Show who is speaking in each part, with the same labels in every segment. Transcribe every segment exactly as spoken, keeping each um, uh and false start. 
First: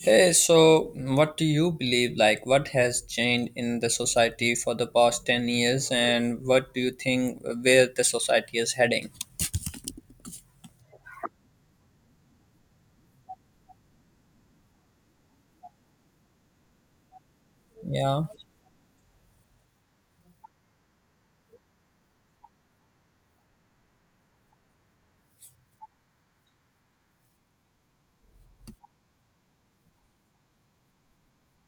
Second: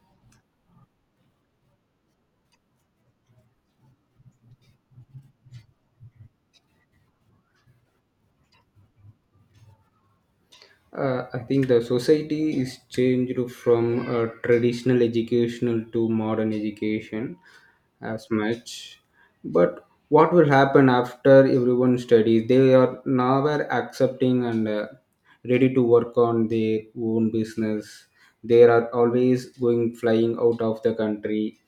Speaker 1: Hey, so what do you believe? Like, what has changed in the society for the past 10 years, and what do you think, uh, where the society is heading?
Speaker 2: Uh, I think the society is changed from uh, traditional educational to modern education
Speaker 1: Yeah,
Speaker 2: as much. But what will happen after everyone studies? They are now are accepting and uh, ready to work on their own business. They are always going flying out of the country.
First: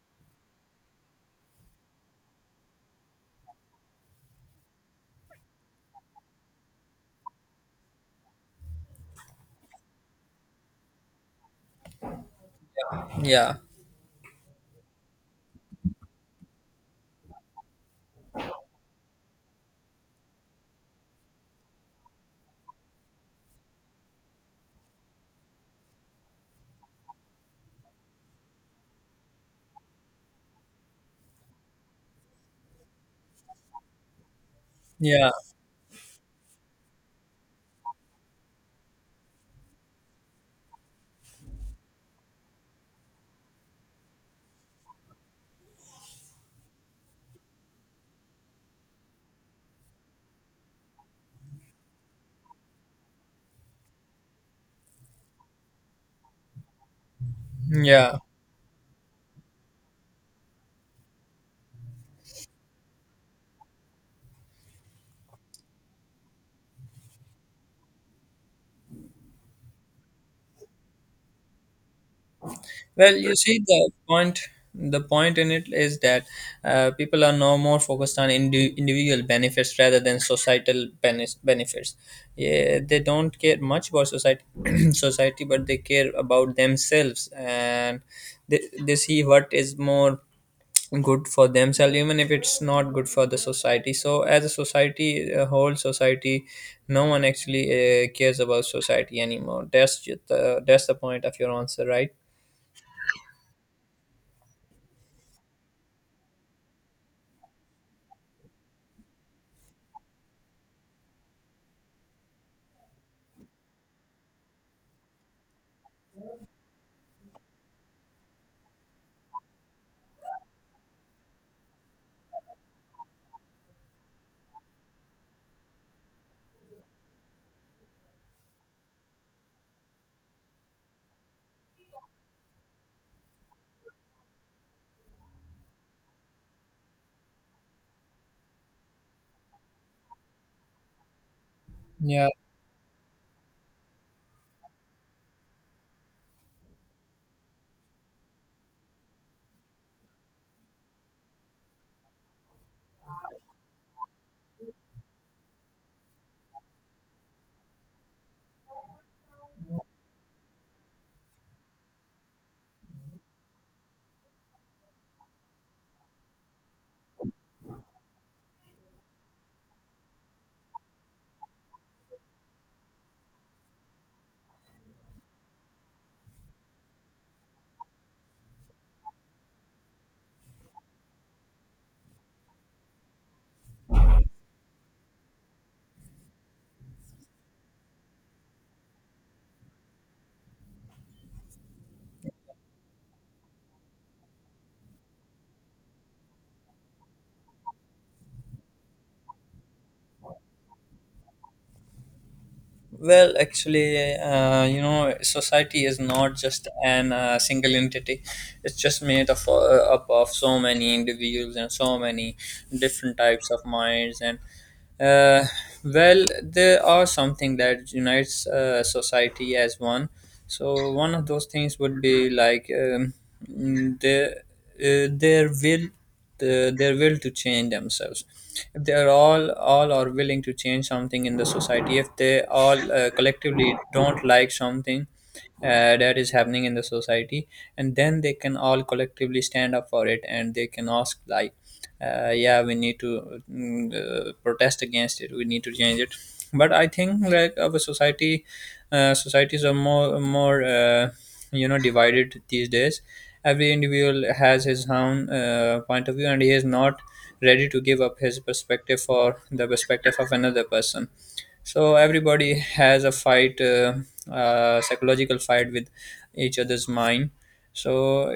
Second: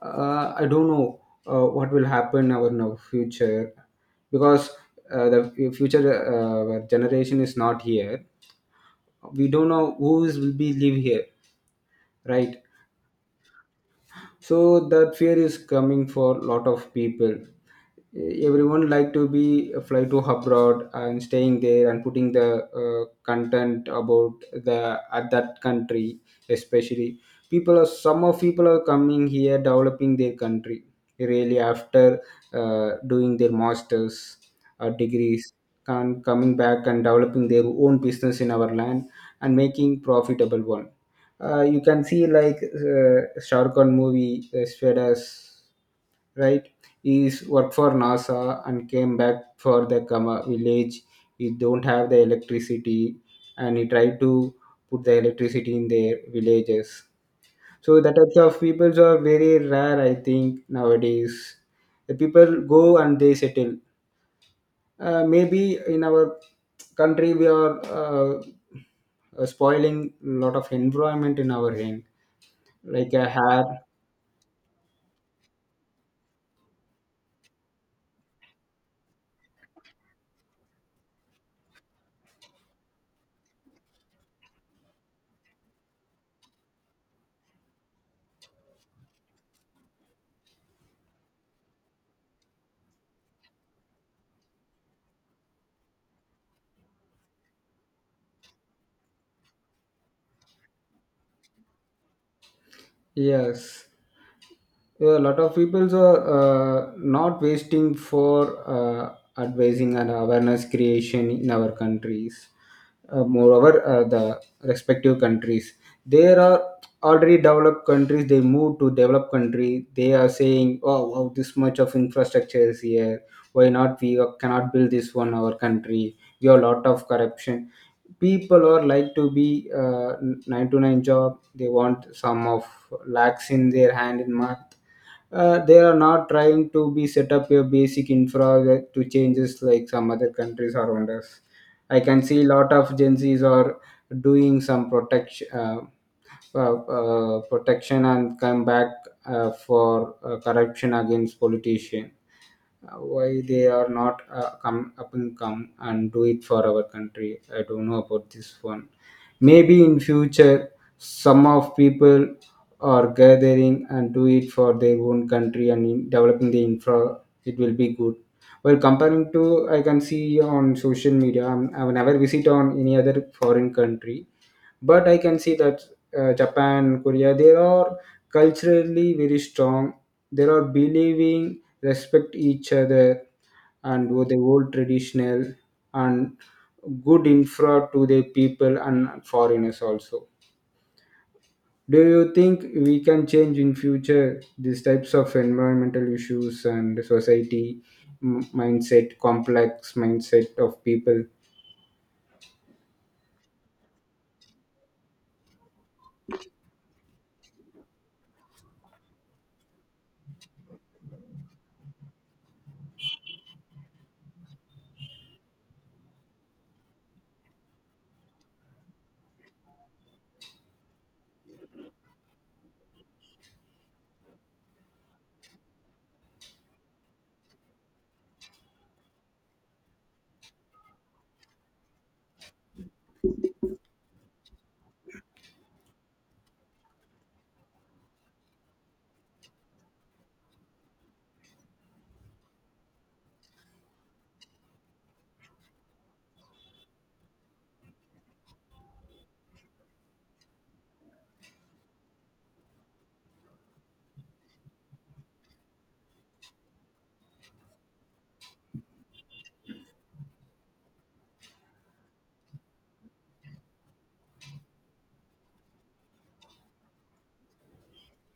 Speaker 2: Uh, I don't know uh, what will happen our now future because uh, the future uh, generation is not here. We don't know who's will be live here, right?
Speaker 1: yeah,
Speaker 2: So that fear is coming for a lot of people. Eh, everyone like to be uh, fly to abroad and staying there and putting the uh, content about the at that country, especially people are some of people are coming here developing their country really after uh, doing their masters or
Speaker 1: yeah,
Speaker 2: degrees and coming back and developing their own business in our land and making profitable one. Uh, you can see like uh, Sharkon movie uh, Svedas, right? He's worked for NASA and came back for the Kama village. We don't have the electricity, and he tried to put the electricity in their villages. So the
Speaker 1: yeah.
Speaker 2: types of peoples are very rare, I think, nowadays. The people go and they settle. Uh, maybe in our country we are uh, uh, spoiling a lot of environment in our hand like
Speaker 1: Well,
Speaker 2: a
Speaker 1: you see
Speaker 2: hair.
Speaker 1: the point. The point in it is that, uh, people are no more focused on indi- individual benefits rather than societal bene- benefits. Yeah, they don't care much about society, society, but they care about themselves, and they, they see what is more good for themselves, even if it's not good for the society. So, as a society a whole society, no one actually uh, cares about society anymore. That's just the, that's the point of your answer, right?
Speaker 2: Yes. Yeah, a lot of people are uh, not wasting for uh, advising and awareness creation in our countries. Uh, moreover, uh, the respective countries, there are already developed countries. They move to developed country. They are saying, "Oh, wow, this much of infrastructure is here. Why not we cannot build this one our country? We have a lot of corruption." People are like to be uh, nine to nine job. They want some of lakhs in their hand in month. Uh, they are not trying to be set up a basic infra that- to changes like some other countries around us. I can
Speaker 1: Yeah.
Speaker 2: see a lot of Gen Zs are doing some protection, uh, uh, uh, protection and come back uh, for uh, corruption against politician. Uh, Why they are not uh, come up and come and do it for our country? I don't know about this one. Maybe in future some of people are gathering and do it for their own country and in developing the infra, it will be good. Well, comparing to, I can see on social media, I have never visit on any other foreign country, but I can see that uh, Japan, Korea, they are culturally very strong. They are believing respect each other, and with the old traditional and good infra to the people and foreigners also. Do you think we can change in future these types of environmental issues and society, m- mindset, complex mindset of people?
Speaker 1: Well, actually, uh, you know, society is not just an uh, single entity. It's just made of uh, up of so many individuals and so many different types of minds. And, uh, well, there are something that unites uh, society as one. So, one of those things would be like, um, mm, the uh, their will the, their will to change themselves, if they are all all are willing to change something in the society, if they all uh, collectively don't like something, uh, that is happening in the society, and then they can all collectively stand up for it, and they can ask like, uh, yeah, we need to mm, uh, protest against it, we need to change it. But I think like, our society uh, societies are more more uh, you know, divided these days. Every individual has his own uh, point of view, and he is not ready to give up his perspective for the perspective of another person. So everybody has a fight, uh, uh, psychological fight with each other's mind. So,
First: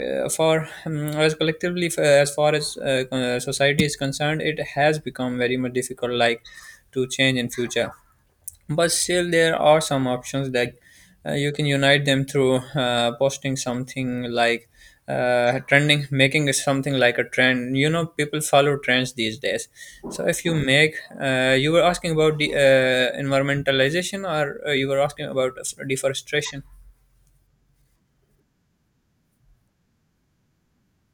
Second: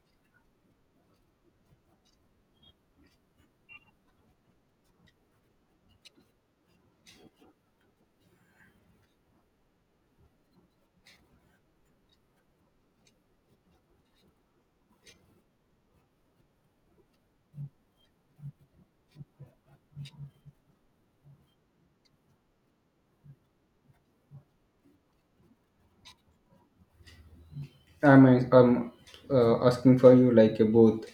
Speaker 1: uh, for, um, as collectively, f- as far as uh, uh, society is concerned, it has become very much difficult, like, to change in future. But still there are some options, that uh, you can unite them through uh, posting something, like uh, trending, making it something like a trend. You know, people follow trends these days. So, if you make uh, you were asking about the uh, environmentalization, or uh, you were asking about deforestation.
Speaker 2: I'm, I'm uh, asking for you like uh, both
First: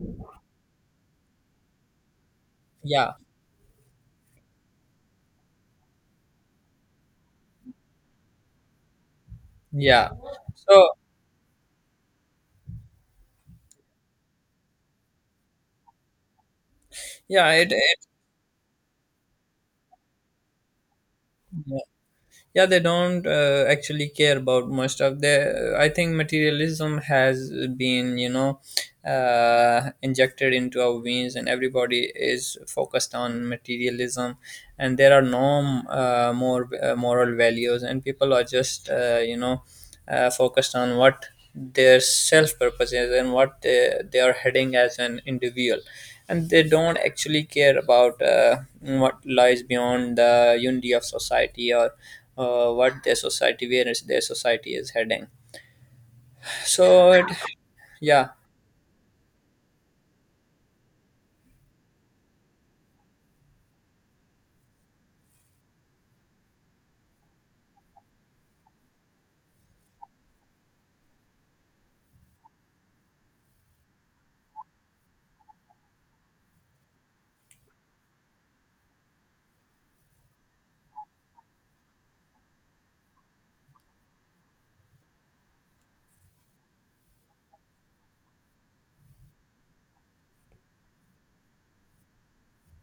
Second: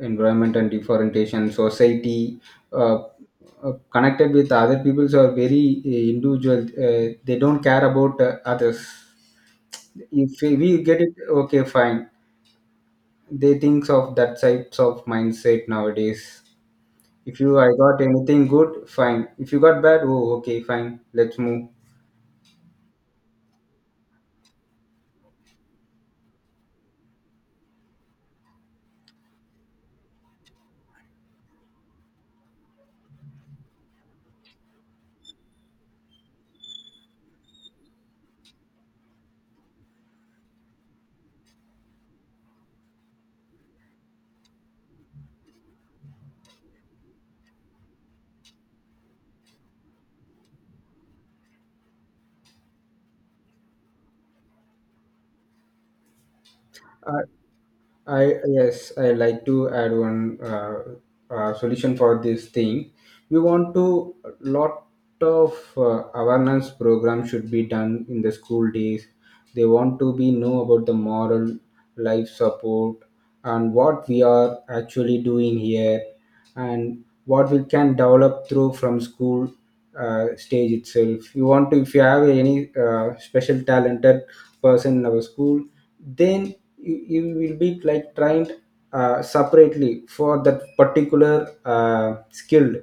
Speaker 2: environment and differentiation, society, uh,
Speaker 1: Yeah,
Speaker 2: uh, connected with other people, so are very uh, individual. Uh, they don't care about uh, others.
Speaker 1: yeah.
Speaker 2: If we we
Speaker 1: So,
Speaker 2: get it, okay, fine. They think of that types of mindset nowadays. If
Speaker 1: yeah
Speaker 2: you
Speaker 1: it,
Speaker 2: I got anything good, fine. If you got bad, oh, okay, fine. Let's move.
Speaker 1: yeah, they don't uh, actually care about much stuff. They I think materialism has been, you know, uh, injected into our veins, and everybody is focused on materialism, and there are no uh, more uh, moral values, and people are just, uh, you know, uh, focused on what their self purpose is, and what they, they are heading as an individual. And they don't actually care about uh, what lies beyond the unity of society, or uh, what their society where is their society is heading. So it, yeah,
Speaker 2: I yes, I like to add one uh, uh, solution for this thing. We want to lot of uh, awareness program should be done in the school days. They want to be know about the moral life support and what we are actually doing here and what we can develop through from school uh, stage itself. You want to if you have any uh, special talented person in our school, then you, you will be like trained uh, separately for that particular uh, skill.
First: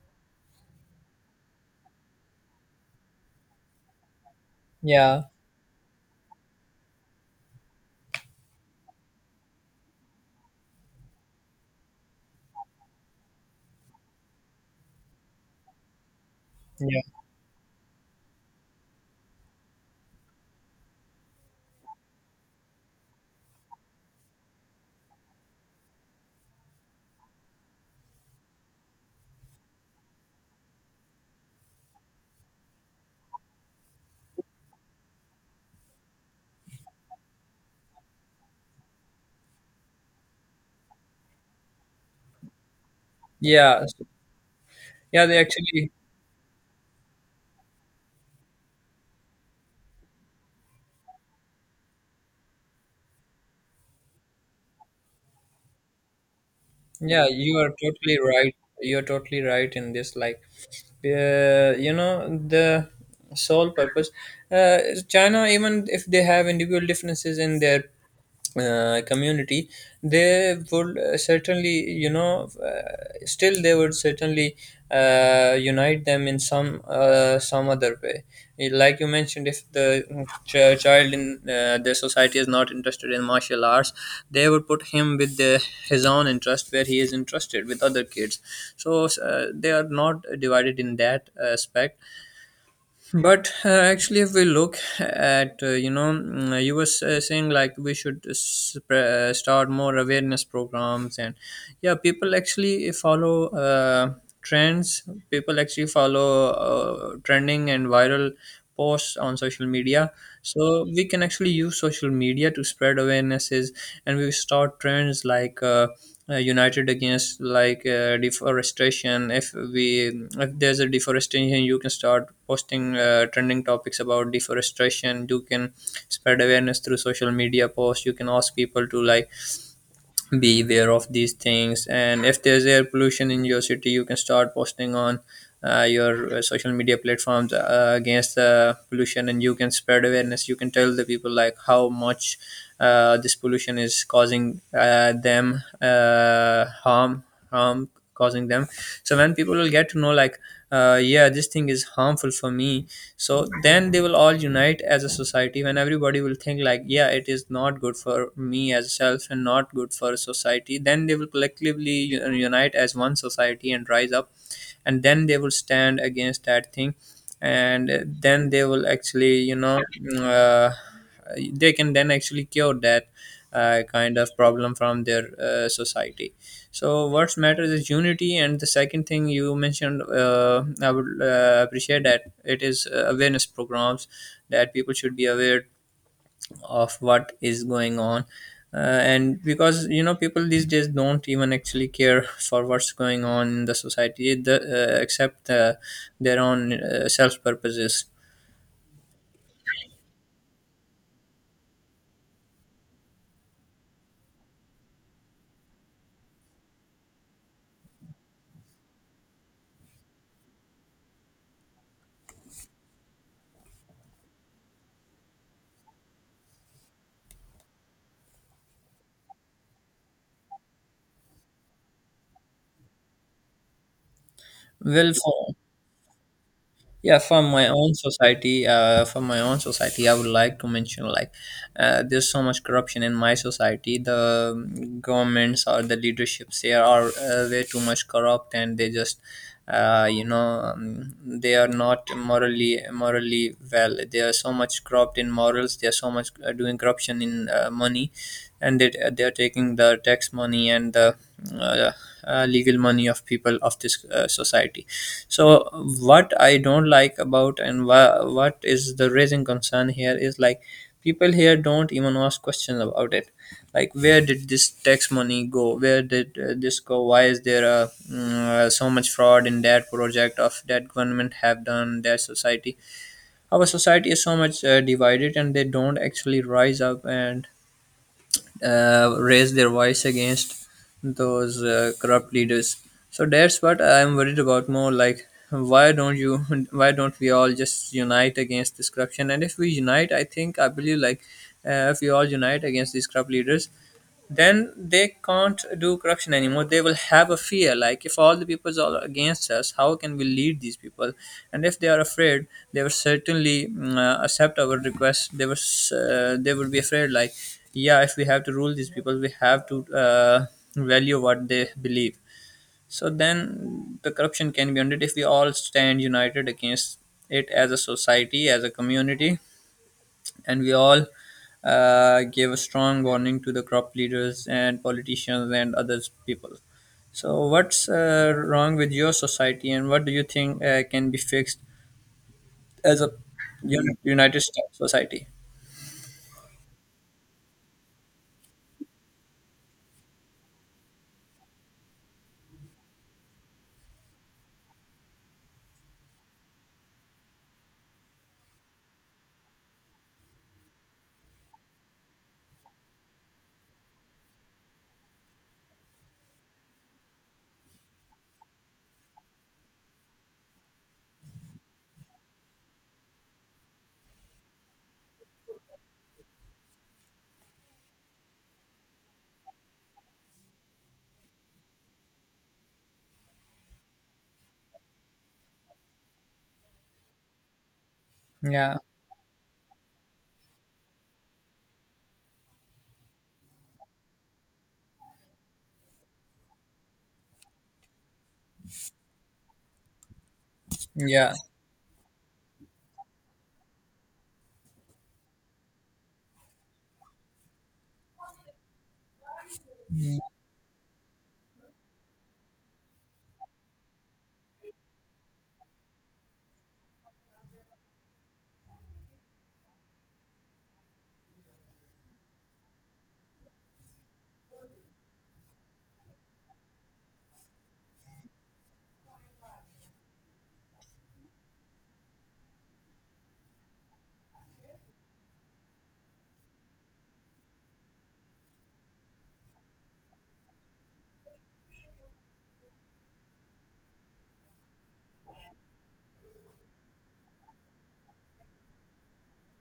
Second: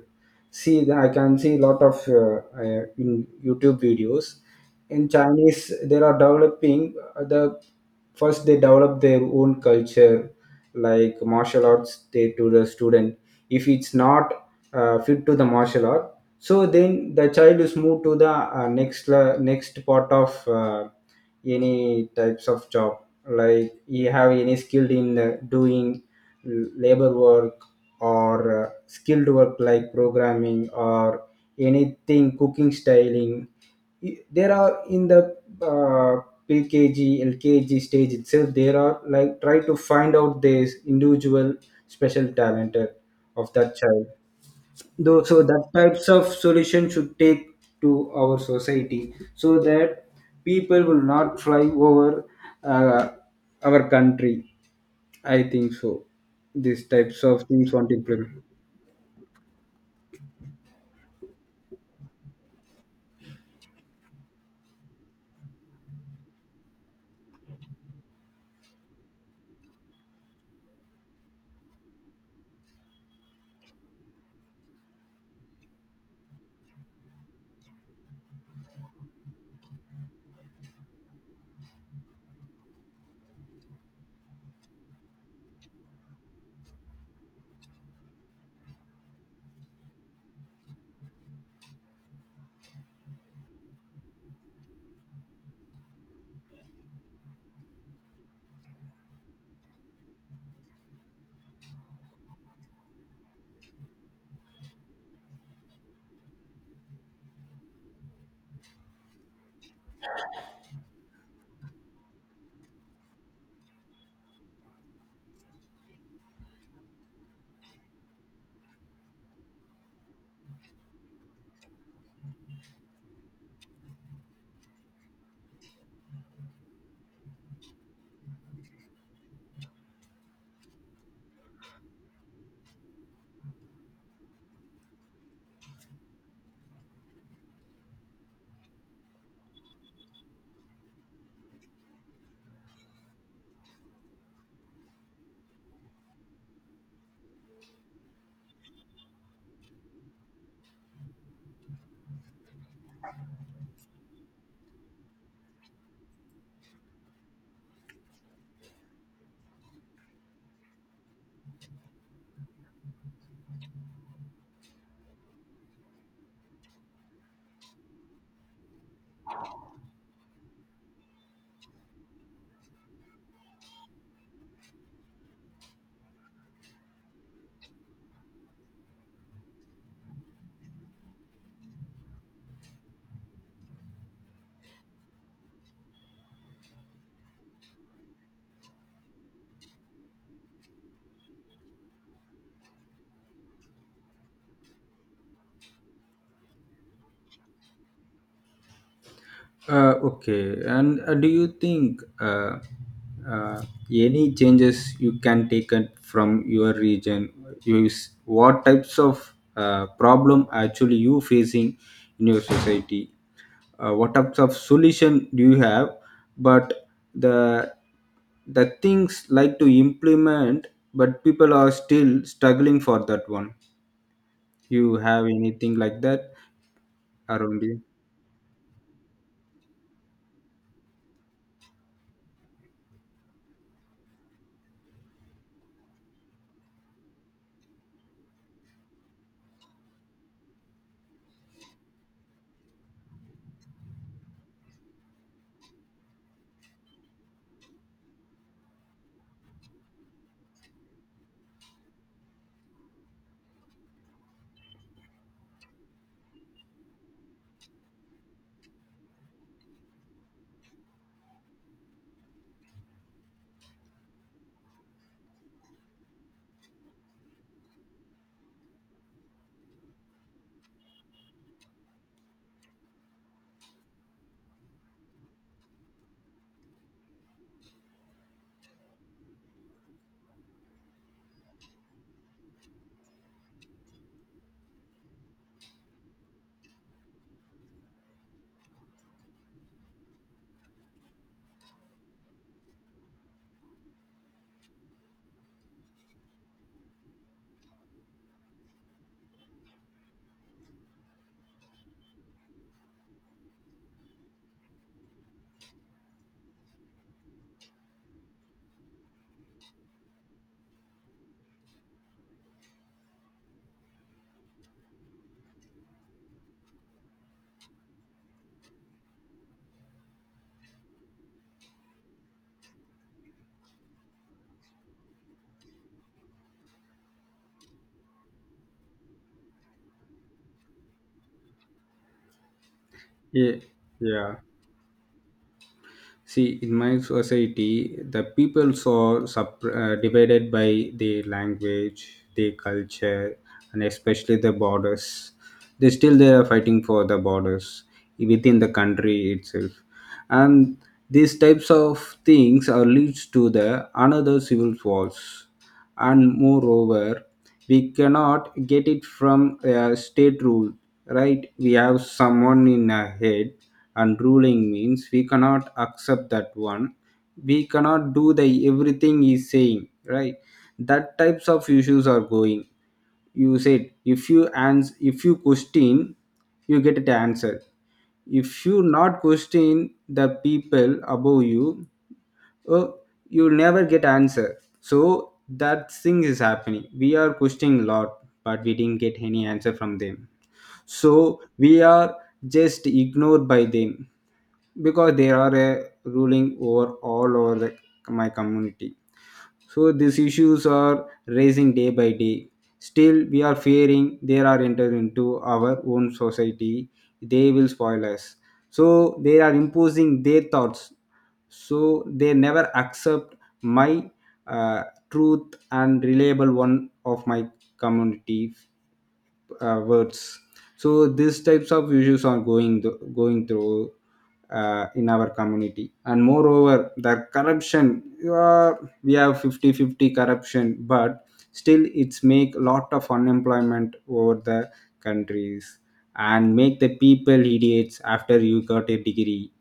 Speaker 2: See, I can see a lot of uh, uh, in YouTube videos, in
Speaker 1: yeah,
Speaker 2: Chinese, they are developing uh, the first they develop their own culture like martial arts they to the student. If it's not uh, fit to the martial art, so
Speaker 1: yeah,
Speaker 2: then the child is moved to the uh, next le- next part of uh, any types of job. Like you have any skilled in uh, doing l- labor work or uh, skilled work like programming or anything, cooking, styling. I- there are in the uh, P K G, L K G stage itself, there are like try to find out this individual special talent of that
Speaker 1: yeah. So,
Speaker 2: child. Though,
Speaker 1: yeah, they
Speaker 2: so that
Speaker 1: actually.
Speaker 2: types of solution should take to our society so that people will not fly over uh, our country. I think so. These types
Speaker 1: Yeah,
Speaker 2: of
Speaker 1: you are
Speaker 2: things want to
Speaker 1: totally
Speaker 2: implement.
Speaker 1: right. You're totally right in this. Like, uh, you know, the sole purpose. Uh, China, even if they have individual differences in their uh, community, they would uh, certainly, you know, uh, still they would certainly uh, unite them in some uh, some other way. Like you mentioned, if the ch- child in uh, their society is not interested in martial arts, they would put him with the, his own interest, where he is interested with other kids. So uh, they are not divided in that uh, aspect. But uh, actually, if we look at, uh, you know, mm, you were s- uh, saying like we should sp- start more awareness programs, and yeah, people actually follow uh, trends. People actually follow uh, trending and viral posts on social media. So we can actually use social media to spread awarenesses, and we start trends like, uh, uh, united against, like uh, deforestation. if we if there's a deforestation, you can start posting uh, trending topics about deforestation. You can spread awareness through social media posts. You can ask people to, like, beware of these things. And if there's air pollution in your city, you can start posting on uh, your uh, social media platforms uh, against the pollution, and you can spread awareness. You can tell the people like, how much uh, this pollution is causing uh, them uh, harm harm causing them So when people will get to know like, uh, yeah, this thing is harmful for me, so then they will all unite as a society. When everybody will think like, yeah, it is not good for me as self and not good for society, then they will collectively u- unite as one society and rise up, and then they will stand against that thing. And uh, then they will actually, you know, mm, uh, they can then actually cure that uh, kind of problem from their uh, society. So what matters is unity. And the second thing you mentioned, uh, I would uh, appreciate, that it is uh, awareness programs, that people should be aware of what is going on, uh, and because, you know, people these days don't even actually care for what's going on in the society, the, uh, except uh, their own uh, self purposes.
Speaker 2: Uh, okay, and uh, do you think uh, uh, any changes you can take it from your region? Use what types of uh, problem actually you facing in your society? Uh, what types of solution do you have? But the the things like to implement, but people are still struggling for that one. You
Speaker 1: Well,
Speaker 2: have
Speaker 1: for,
Speaker 2: anything like that
Speaker 1: yeah, from
Speaker 2: around
Speaker 1: my
Speaker 2: you?
Speaker 1: own society, uh, from my own society I would like to mention like, uh, there's so much corruption in my society. The um, governments or the leaderships here are uh, way too much corrupt, and they just uh, you know, um, they are not morally morally well. They are so much corrupt in morals. They are so much uh, doing corruption in uh, money, and they, they are taking the tax money and the uh, uh, legal money of people of this uh, society. So what I don't like about, and wha- what is the raising concern here is like, people here don't even ask questions about it. Like, where did this tax money go? Where did uh, this go? Why is there uh, mm, uh, so much fraud in that project of that government have done their society? Our society is so much uh, divided, and they don't actually rise up and uh, raise their voice against those uh, corrupt leaders. So that's what I'm worried about more. Like, why don't you? Why don't we all just unite against this corruption? And if we unite, I think I believe like, uh, if we all unite against these corrupt leaders, then they can't do corruption anymore. They will have a fear like, if all the peoples are against us, how can we lead these people? And if they are afraid, they will certainly mm, uh, accept our request. They was uh, they would be afraid like, yeah, if we have to rule these people, we have to uh, value what they believe. So then the corruption can be ended, if we all stand united against it as a society, as a community, and we all uh, gave a strong warning to the crop leaders and politicians and other people. So, what's uh, wrong with your society, and what do you think uh, can be fixed as a
Speaker 2: Yeah,
Speaker 1: un-
Speaker 2: yeah.
Speaker 1: United States society?
Speaker 2: See, in my society, the peoples are sub- uh, divided by their language, their culture, and especially the borders. They still they are fighting for the borders within the country itself, and these types of things are leads to the another civil wars. And moreover, we cannot get it from a state rule, right? We have someone in a head and ruling means we cannot accept that one. We cannot do the everything he's saying, right? That types of issues are going. You said if you ans if you question, you get the answer. If
Speaker 1: Yeah,
Speaker 2: you not question the people above you, oh, you'll never get answer. So that thing is happening. We are questioning a lot, but we didn't get any answer from them, so
Speaker 1: yeah,
Speaker 2: we are just ignored by them because they are a ruling over all over the my community. So these issues are rising day by day. Still, we are fearing they are entered into our own society. They will spoil us. So they are imposing their thoughts. So they never accept my uh, truth and reliable one of my community uh, words. So these types of issues are going th- going through uh, in our community, and moreover, the corruption. You are we have fifty fifty corruption, but still it's make a lot of unemployment over the countries and make the people idiots after you got a degree.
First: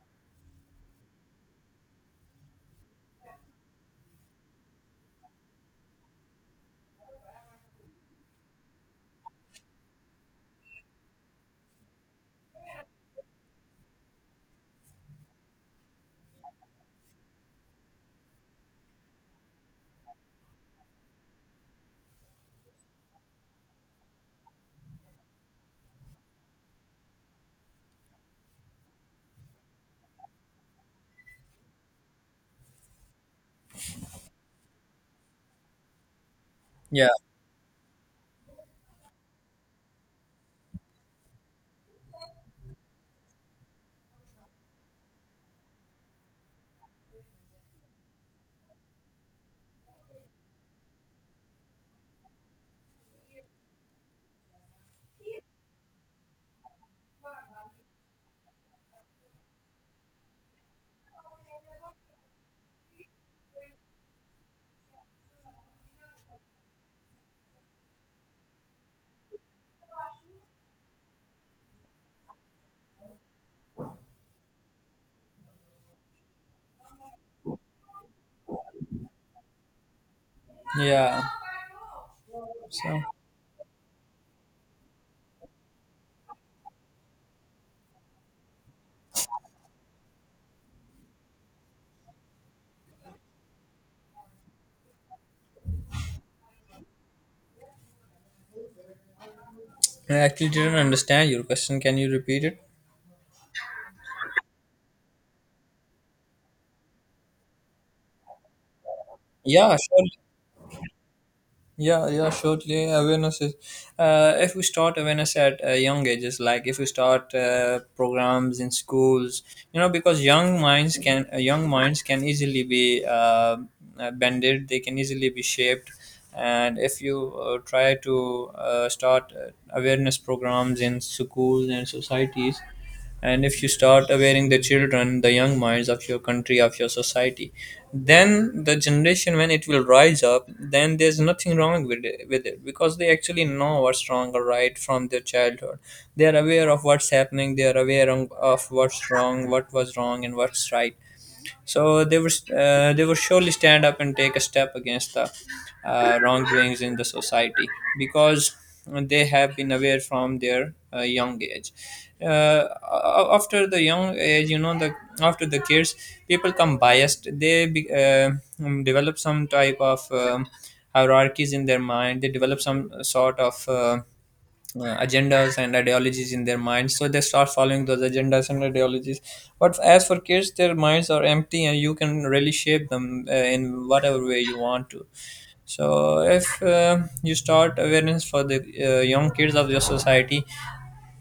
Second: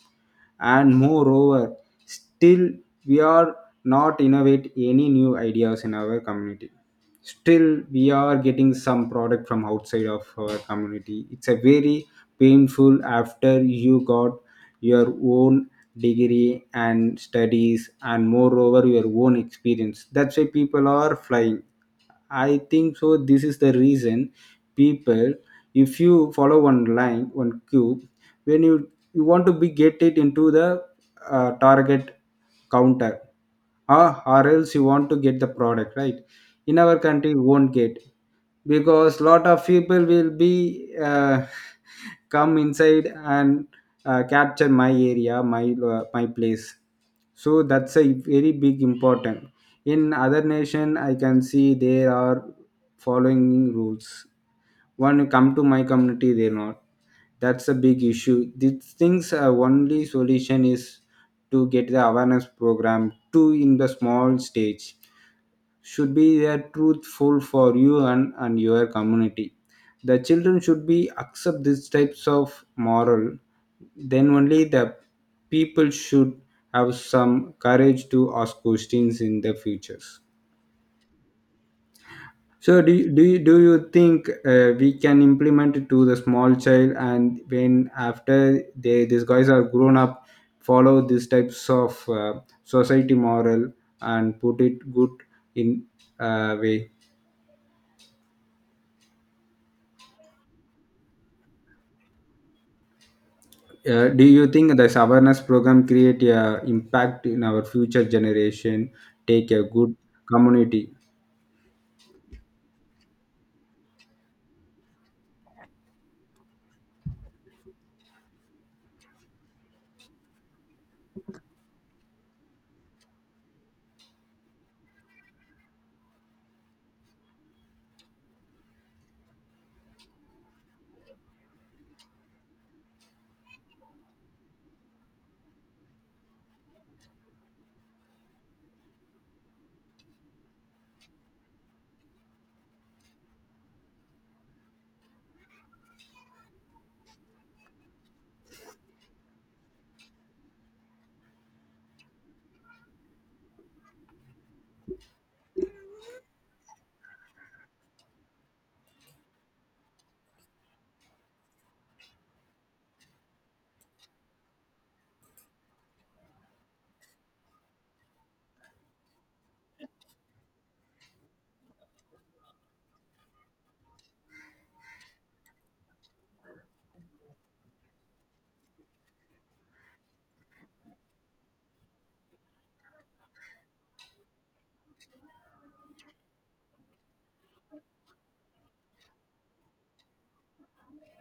Speaker 2: And moreover, still we are not innovate any new ideas in our community. Still we are getting some product from outside of our community. It's a very painful after you got your own degree and studies, and moreover your own experience. That's why people are flying. I think so this is the reason. People, if you follow one line, one cube, when you you want to be get it into the uh, target counter, ah, or else you want to get the product, right? In our
Speaker 1: yeah,
Speaker 2: country you won't get, because lot of people will be uh, come inside and uh, capture my area, my uh, my place. So that's a very big important. In other nation I can see there are following rules. When you come to my community, they're not. That's a big issue. These things, uh, only solution is to get the awareness program to in the small stage. Should be there truthful for you and, and your community. The children should be accept these types of moral. Then only the people should have some courage to ask questions in the futures.
Speaker 1: yeah.
Speaker 2: So do
Speaker 1: So,
Speaker 2: you, do you, do you think uh, we can implement it to the small child and when after they these guys are grown up follow these types of uh, society moral and put it good in uh, way?
Speaker 1: I actually didn't understand your question. Can you repeat it?
Speaker 2: Uh, do you think this awareness program create a impact in our future generation, take a
Speaker 1: Yeah,
Speaker 2: good
Speaker 1: sure.
Speaker 2: community?
Speaker 1: Yeah, yeah, shortly awareness is. Uh, if we start awareness at uh, young ages, like if we start uh, programs in schools, you know, because young minds can uh, young minds can easily be uh, uh, bended. They can easily be shaped, and if you uh, try to uh, start uh, awareness programs in schools and societies, and if you start awareing the children, the young minds of your country, of your society, then the generation, when it will rise up, then there's nothing wrong with it, with it because they actually know what's wrong or right from their childhood. They are aware of what's happening. They are aware on- of what's wrong what was wrong and what's right. So they were uh, they will surely stand up and take a step against the uh, wrongdoings in the society, because they have been aware from their uh, young age. Uh, a- after the young age, you know, the after the kids, people come biased. They be, uh, um, develop some type of um, hierarchies in their mind. They develop some sort of uh, uh, agendas and ideologies in their minds, so they start following those agendas and ideologies. But as for kids, their minds are empty, and you can really shape them uh, in whatever way you want to. So if uh, you start awareness for the uh, young kids of your society,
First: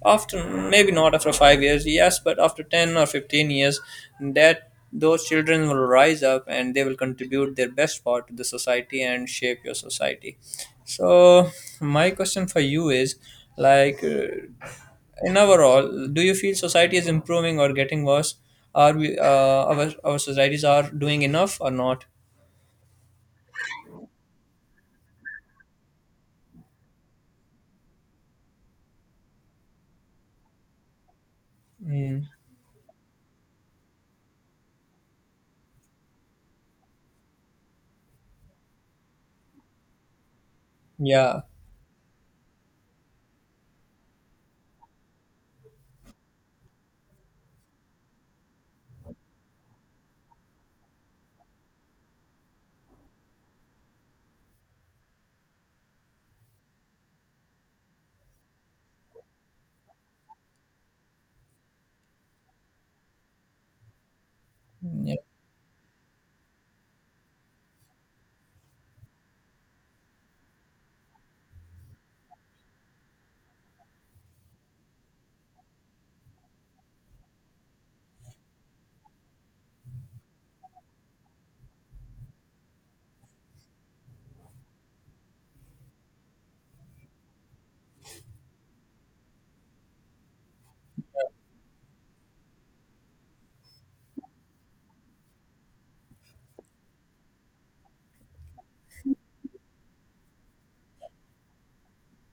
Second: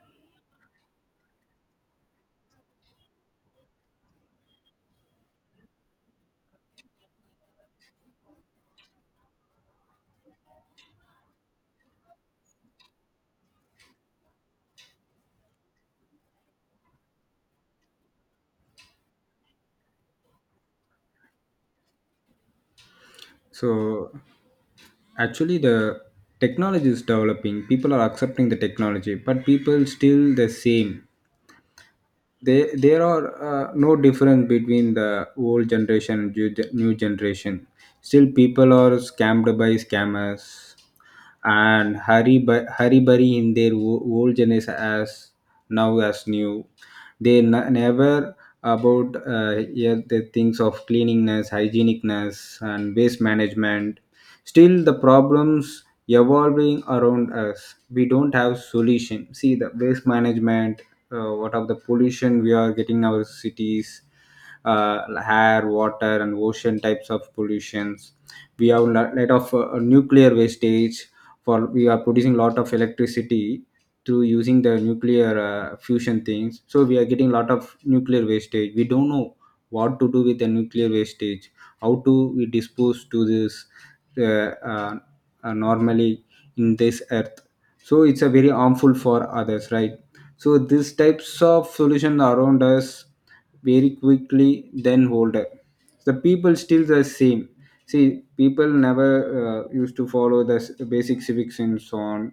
Speaker 1: after, maybe not after five years, yes, but after ten or fifteen years, that those children will rise up, and they will contribute their best part to the society and shape your society. So, my question for you is like, uh, in overall, do you feel society is improving or getting worse? Are we uh, our our societies are doing enough or not?
Speaker 2: So actually the technology is developing. People are accepting the technology, but people still the same.
Speaker 1: Mm,
Speaker 2: They there are uh, no difference between the old generation and new gen- new generation. Still people are scammed by scammers
Speaker 1: yeah,
Speaker 2: and hurry by hurry bury in their o- old generation as now as new. They n- never about uh, yeah, the things of cleanliness, hygienicness, and waste management. Still the problems evolving around us. We don't have solution. See the waste management, uh, what of the pollution we are getting in our cities, uh,
Speaker 1: yeah.
Speaker 2: air, water, and ocean types of pollutions. We have a lot of uh, nuclear wastage, for we are producing lot of electricity through using the nuclear uh, fusion things. So we are getting lot of nuclear wastage. We don't know what to do with the nuclear wastage, how to we dispose to this uh, uh, uh, normally in this earth. So it's a very harmful for others, right? So these types of solutions around us very quickly then older, the people still the same. See people never uh, used to follow the s- basic civics and so on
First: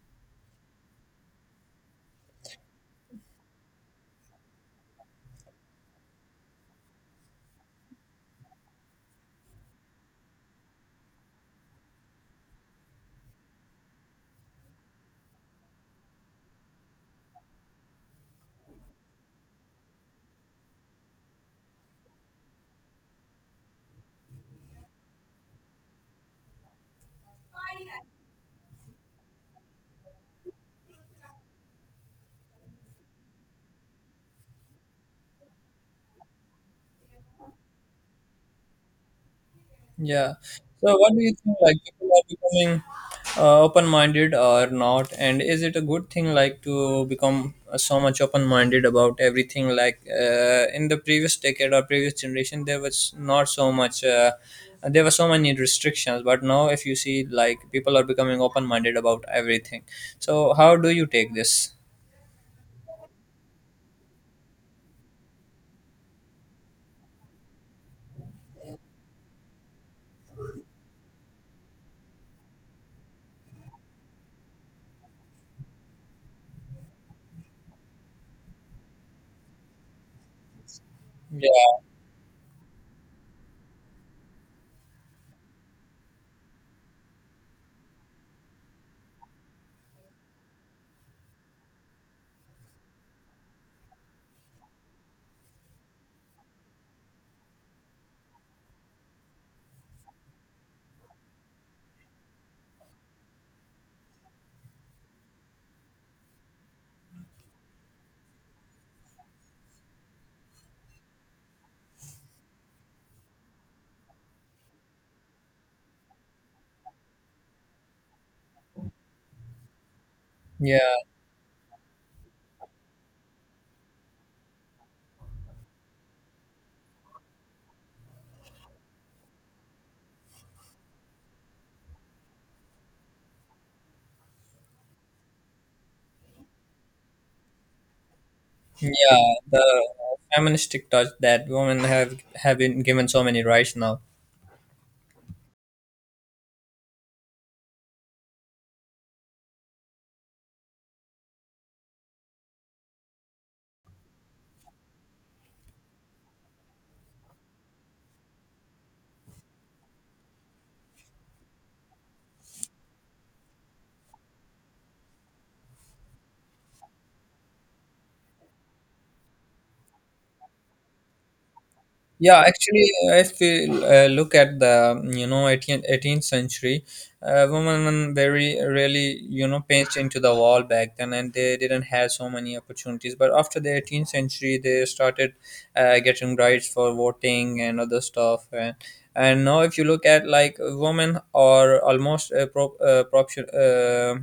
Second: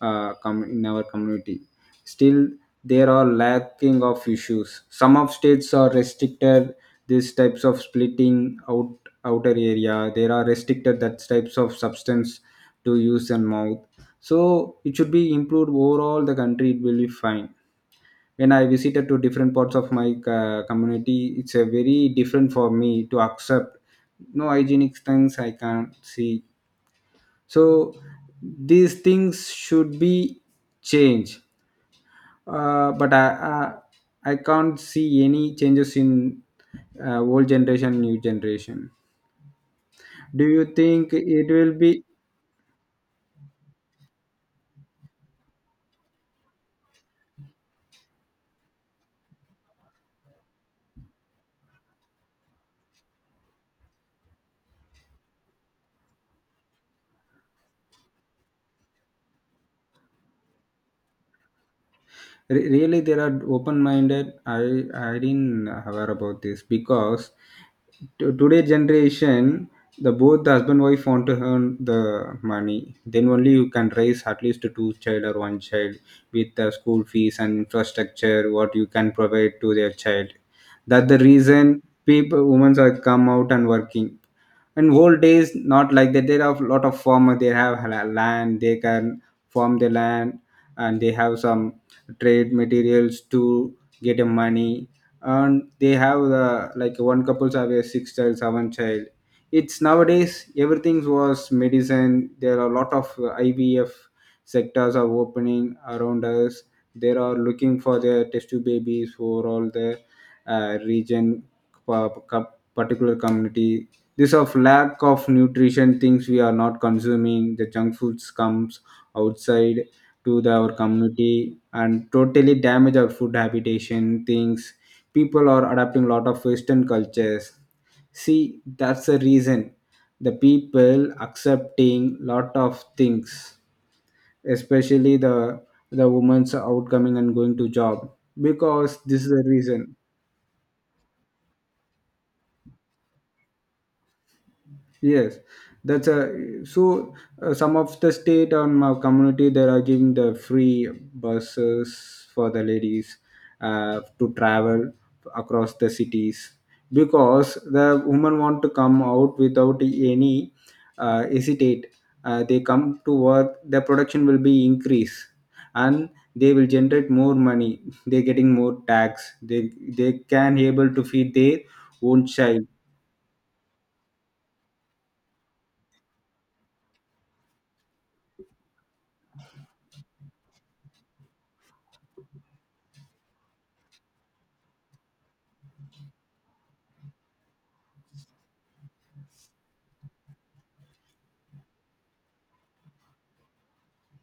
Speaker 2: uh, com- in our community. Still, there are lacking of issues. Some of states are restricted these types of splitting out outer area. There are restricted that types of substance to use and mouth. So it should be improved overall. The country it will be fine. When I visited to different parts of my uh, community, it's a very different for me to accept. No hygienic things I can't see. So these things should be changed, uh, but I, I I can't see any changes in uh, old generation, new generation.
Speaker 1: Yeah.
Speaker 2: Do you
Speaker 1: So, what
Speaker 2: think
Speaker 1: do you
Speaker 2: it
Speaker 1: think?
Speaker 2: will
Speaker 1: Like,
Speaker 2: be
Speaker 1: people are becoming uh, open-minded or not? And is it a good thing, like, to become uh, so much open-minded about everything? Like, uh, in the previous decade or previous generation, there was not so much. Uh, there were so many restrictions, but now, if you see, like, people are becoming open-minded about everything. So, how do you take this?
Speaker 2: re- really? There are open minded. I I didn't aware about this because to today generation the both the husband wife want to earn the money, then only you can raise at least two child or one child with the school fees and infrastructure what you can provide to their child. That the reason
Speaker 1: Yeah,
Speaker 2: people women are come out and working. And old days not like that. There are a lot of farmer, they have la- land, they can farm the land and they have some trade materials to get a money. And they have the like one couples have a six child seven child. It's nowadays everything was medicine. There are a lot of uh, ivf sectors are opening around us. They are looking for their test tube babies for all the uh, region, pa- pa- particular community. This of lack of nutrition things, we are not consuming the junk foods comes outside to the, our
Speaker 1: yeah,
Speaker 2: community and totally damage our food habitation things. People are adapting a lot of western cultures. See, that's the reason the people accepting lot of things, especially the the women's outcoming and going to job, because this is
Speaker 1: yeah.
Speaker 2: the
Speaker 1: The
Speaker 2: reason.
Speaker 1: feministic touch that women have have been given so many rights now.
Speaker 2: Yes, that's a so uh, some of the state or my community they are giving the free buses for the ladies uh, to travel across the cities, because the women want to come out without any uh, hesitate. Uh, they come to work. The production will be increase and they will generate more money. They're getting more tax. They they can able to feed their own
Speaker 1: Yeah,
Speaker 2: child.
Speaker 1: actually, if we uh, look at the mm, you know eighteenth eighteenth century, uh, women very really you know pinched into the wall back then, and they didn't have so many opportunities. But after the eighteenth century, they started uh, getting rights for voting and other stuff. And, and now, if you look at like women are almost uh, pro, uh, propsu- uh,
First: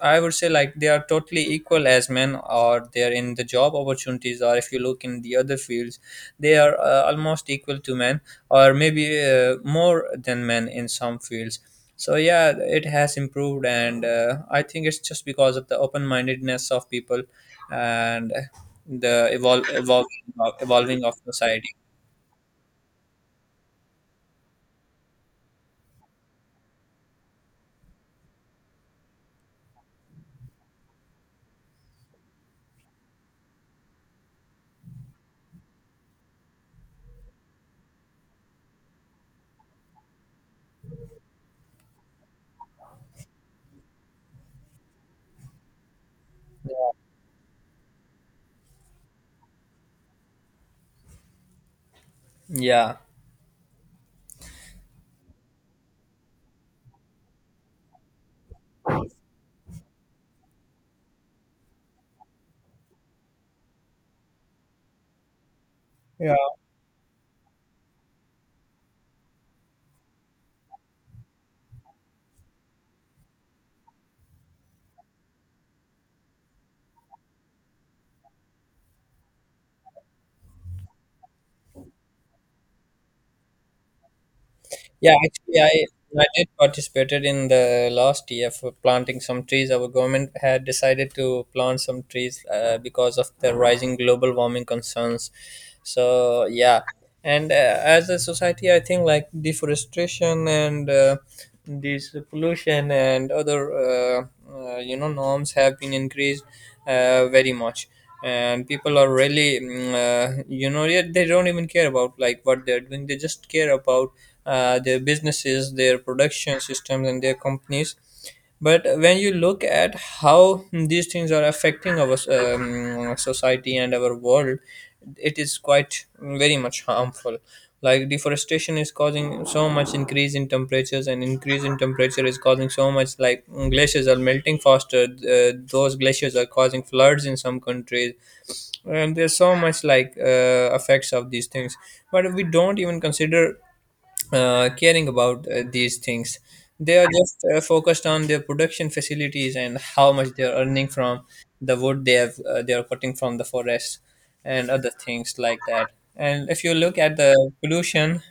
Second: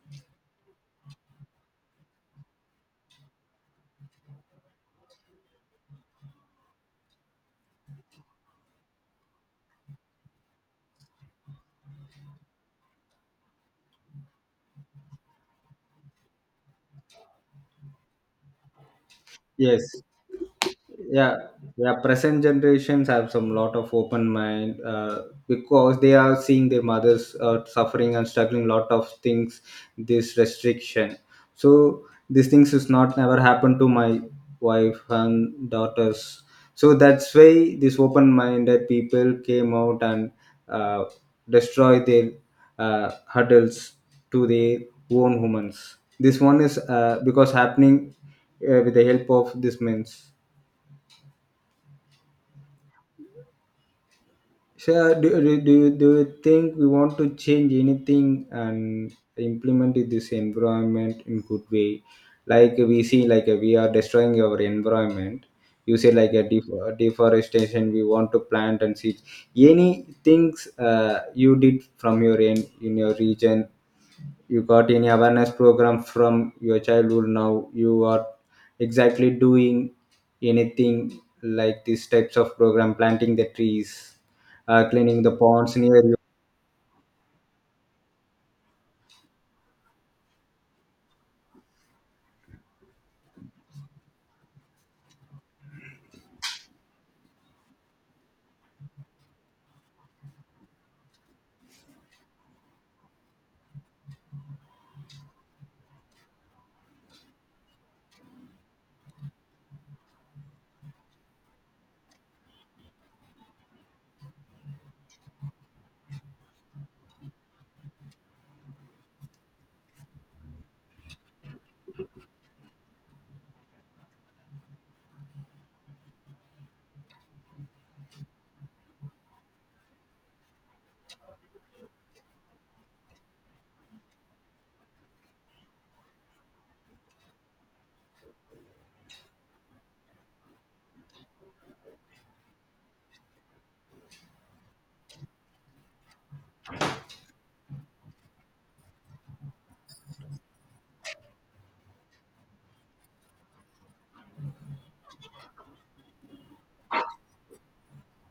Speaker 1: I would say like they are totally equal as men, or they are in the job opportunities, or if you look in the other fields they are uh, almost equal to men, or maybe uh, more than men in some fields. So yeah, it has improved, and uh, I think it's just because of the open-mindedness of people and the evol-
Speaker 2: Yes,
Speaker 1: evolving evolving of
Speaker 2: yeah,
Speaker 1: society.
Speaker 2: yeah, present generations have some lot of open mind, uh, because they are seeing their mothers uh, suffering and struggling lot of things, this restriction. So these things is not never happened to my wife and daughters. So that's why these open-minded people came out and uh, destroy their uh, hurdles to their own humans. This one is uh, because happening uh, with the help of these men's.
Speaker 1: Yeah.
Speaker 2: So, uh, do, do, do, do you think we want to change anything and implement it this environment in good way? Like we see, like we are destroying our environment. You say like a def- uh, deforestation. We want to plant and seeds. Any things uh, you did from your end in your region, you got any awareness program from your childhood, now you are exactly doing anything like these types of program, planting the trees, uh,
Speaker 1: Yeah,
Speaker 2: cleaning the
Speaker 1: actually,
Speaker 2: ponds
Speaker 1: I
Speaker 2: near you?
Speaker 1: I did participated in the last year for planting some trees. Our government had decided to plant some trees uh, because of the rising global warming concerns. So yeah, and uh, as a society, I think like deforestation and uh, this pollution and other uh, uh, you know norms have been increased uh, very much, and people are really mm, uh, you know yet they don't even care about like what they're doing. They just care about uh, their businesses, their production systems, and their companies. But when you look at how these things are affecting our um, society and our world, it is quite very much harmful. Like, deforestation is causing so much increase in temperatures, and increase in temperature is causing so much like glaciers are melting faster. Uh, those glaciers are causing floods in some countries, and there's so much like uh, effects of these things, but we don't even consider uh, caring about uh, these things. They are just uh, focused on their production facilities and how much they are earning from the wood they have uh, they are cutting from the forest, and other things like that. And if you look at the pollution,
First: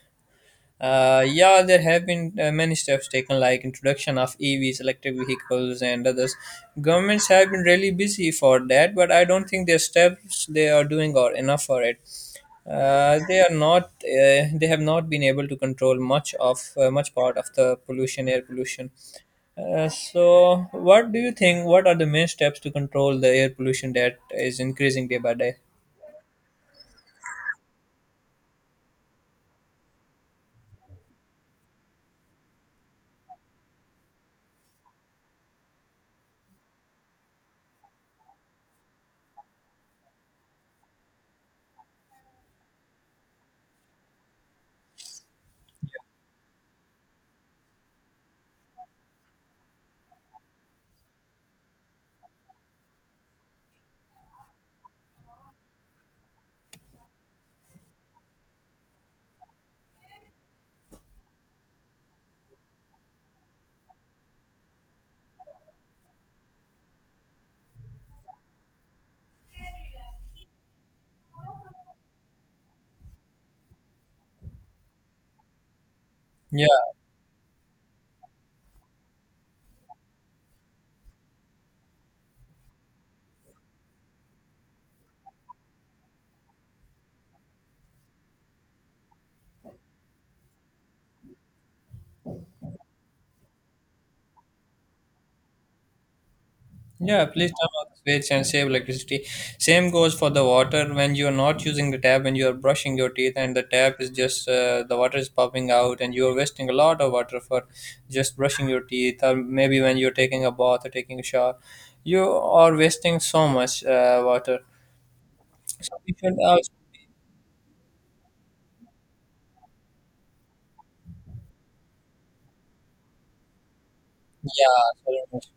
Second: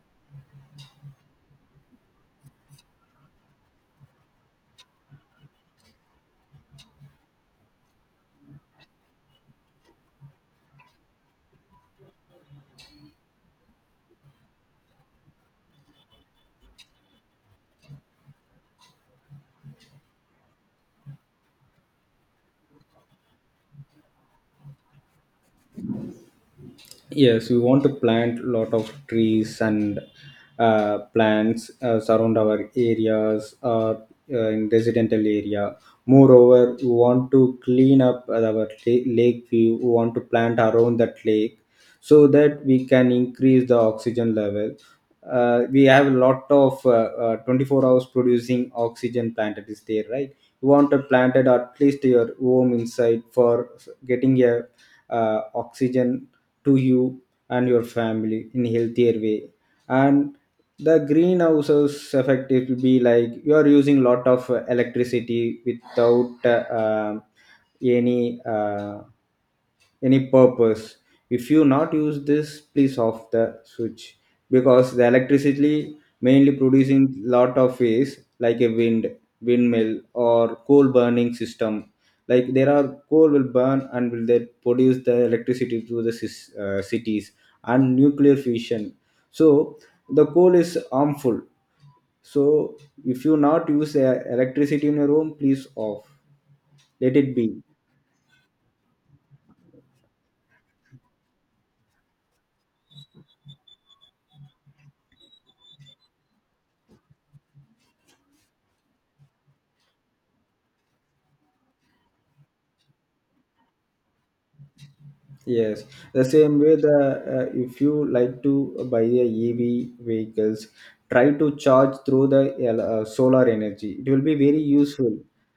Speaker 1: uh, yeah, there have been uh, many steps taken, like introduction of E Vs, electric vehicles, and others. Governments have been really busy for that, but I don't think their steps they are doing are enough for it. Uh, they are not. Uh, they have not been able to control much of uh, much part of the pollution, air pollution. Uh, so, what do you think? What are the main steps to control the air pollution that is increasing day by day?
Speaker 2: Yes, we want to plant a lot of trees and uh, plants uh, surround our areas or uh, in residential area. Moreover, we want to clean up our la- lake view, we want to plant around that lake so that we can increase the oxygen level. Uh, we have a lot of uh, uh, twenty-four hours producing oxygen plant that is there, right? You want a planted that at least your home inside for getting a uh, oxygen to you and your family in healthier way. And the greenhouses effect, it will be like you are using lot of uh, electricity without uh, um any uh, any purpose. If you not use this, please off the switch, because the electricity mainly producing lot of ways like a wind, windmill or coal burning system. Like there are coal will burn and will they produce the electricity to the cis- uh, cities and nuclear fission. So the coal is harmful. So if you not use uh, electricity in your home, please off. Let
Speaker 1: Yeah,
Speaker 2: it
Speaker 1: please
Speaker 2: be.
Speaker 1: turn off the switch and save electricity. Same goes for the water: when you are not using the tap, when you are brushing your teeth, and the tap is just uh, the water is popping out, and you are wasting a lot of water for just brushing your teeth, or maybe when you're taking a bath or taking a shower, you are wasting so much uh, water.
Speaker 2: Yes,
Speaker 1: So we
Speaker 2: the
Speaker 1: should
Speaker 2: same
Speaker 1: also,
Speaker 2: way, the uh, if you like to buy a E V vehicles, try to charge through the uh, uh, solar energy. It will be very
Speaker 1: yeah,
Speaker 2: useful,
Speaker 1: so-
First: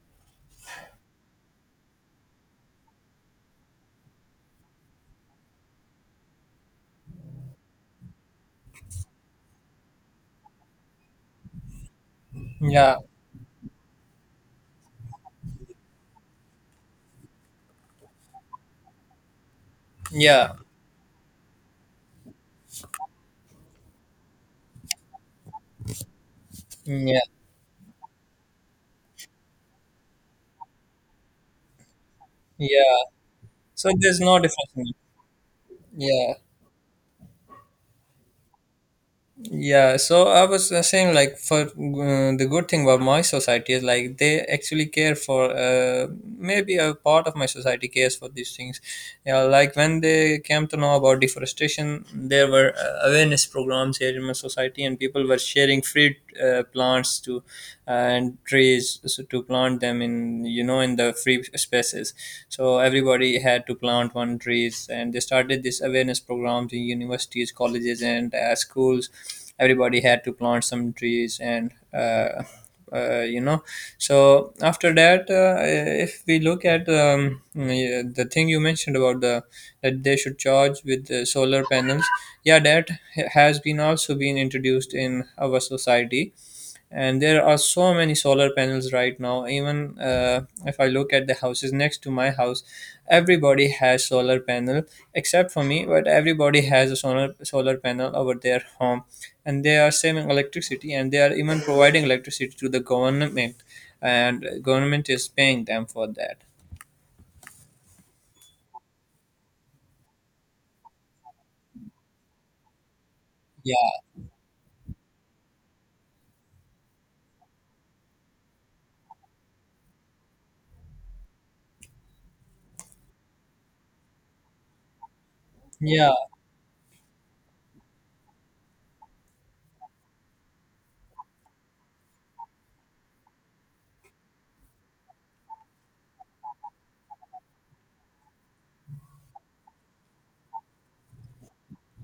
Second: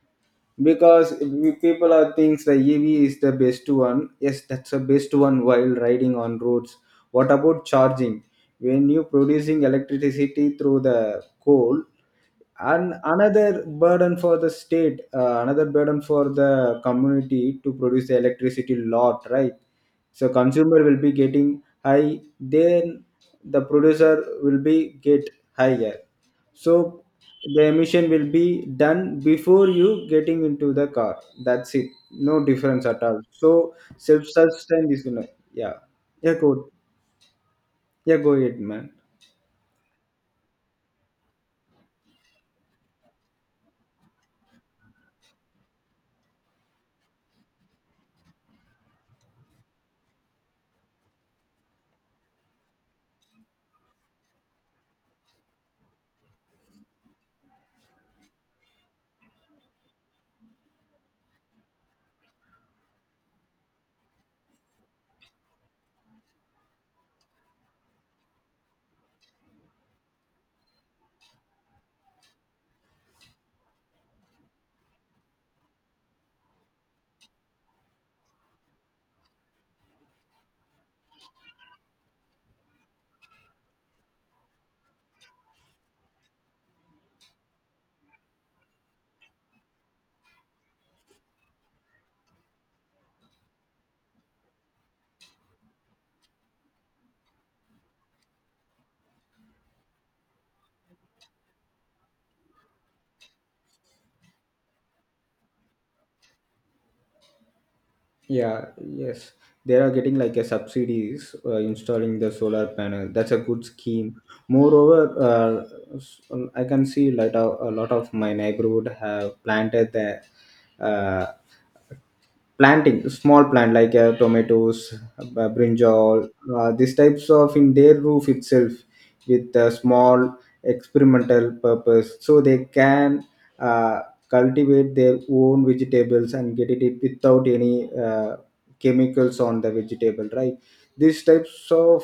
Speaker 2: because we, people are thinks the E V is the best one. Yes, that's the best one while riding on roads. What about charging? When you producing electricity through the coal, and
Speaker 1: yeah,
Speaker 2: another burden for the state, uh, another burden for the community to produce the electricity lot, right? So
Speaker 1: yeah,
Speaker 2: consumer will be getting high, then the producer will be get higher. So
Speaker 1: yeah,
Speaker 2: the emission will be done before you getting into the car. That's it, no difference at
Speaker 1: yeah.
Speaker 2: all. So
Speaker 1: So there's
Speaker 2: self
Speaker 1: no difference. In
Speaker 2: sustain
Speaker 1: it.
Speaker 2: is gonna yeah.
Speaker 1: Yeah.
Speaker 2: Yeah go, yeah go ahead, man.
Speaker 1: Yeah, so I was uh, saying like for uh, the good thing about my society is like they actually care for uh, maybe a part of my society cares for these things. Yeah, like when they came to know about deforestation, there were uh, awareness programs here in my society, and people were sharing free uh, plants to uh, and trees so to plant them in, you know, in the free spaces. So everybody had to plant one trees, and they started this awareness programs in universities, colleges, and uh, schools. Everybody had to plant some trees and uh, uh, you know, so after that, uh, if we look at um, yeah, the thing you mentioned about the that they should charge with the solar panels, yeah, debt has been also been introduced in our society, and there are so many solar panels right now. Even uh, if I look at the houses next to my house, everybody has solar panel except for me, but everybody has a solar solar panel over their home, and they are saving electricity, and they are even providing electricity to the government, and government is paying them for that.
Speaker 2: Yeah, yes. They are getting like a subsidies uh, installing the solar panel. That's a good
Speaker 1: Yeah,
Speaker 2: scheme. Moreover, uh, s- um, I can see like a, a lot of my neighborhood have planted the uh, planting small plant like uh, tomatoes, uh,
Speaker 1: yeah,
Speaker 2: brinjal, uh, these types of in their roof itself with a small experimental purpose, so they can uh, cultivate their own vegetables and get it without any uh, chemicals on the vegetable, right? These types of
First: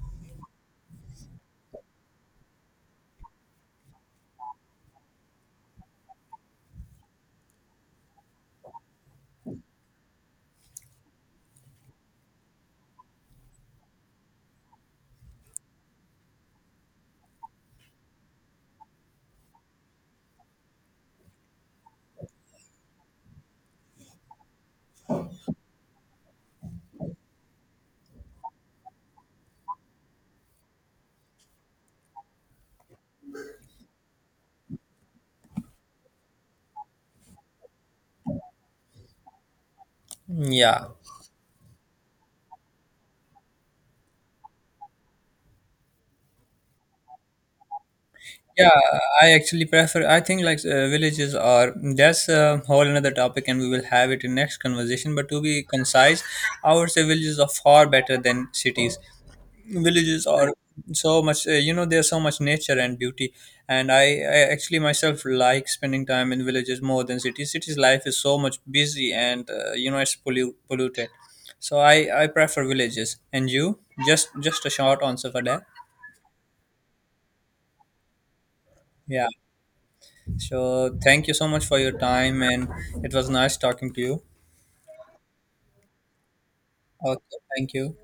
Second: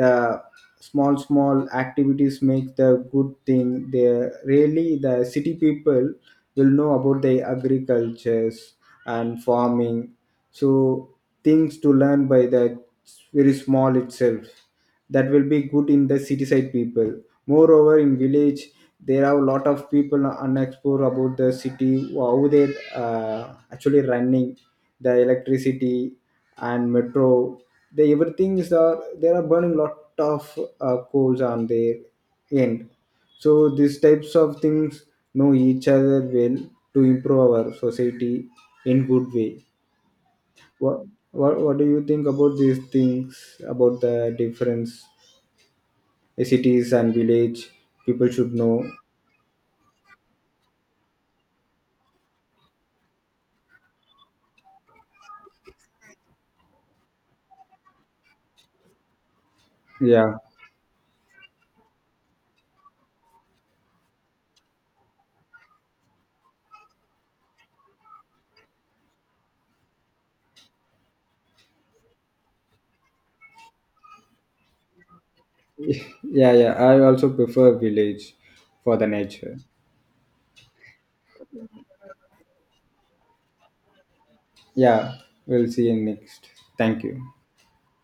Speaker 2: uh, small small activities make the good thing. They really the city people will know about the agriculture and farming. So things to learn by the very small itself, that will be good in the city side people. Moreover in village, there are a lot of people unexplored about the city how they uh, actually running the electricity and metro, the everything is there, there are burning lot of uh, coals on their end. So these types of things know each other well, to improve our society in good way.
Speaker 1: yeah.
Speaker 2: what what, what do you think about these things, about the difference uh, cities and village people should
Speaker 1: Yeah,
Speaker 2: know?
Speaker 1: I actually prefer. I think like uh, villages are that's a whole another topic, and we will have it in next conversation. But to be concise, I would say villages are far better than cities. Villages
Speaker 2: Yeah.
Speaker 1: are so much, uh, you know, there's so much nature and beauty. And I, I actually myself like spending time in villages more than cities. Cities life is so much busy, and uh, you know, it's pollu- polluted. So I, I prefer villages. And you, just just a short answer for that.
Speaker 2: Yeah, yeah I also prefer village for the
Speaker 1: Yeah.
Speaker 2: nature.
Speaker 1: So, thank you so much for your time, and it was nice talking to you.
Speaker 2: Yeah, we'll see you next. Thank you.
Speaker 1: Okay, thank you.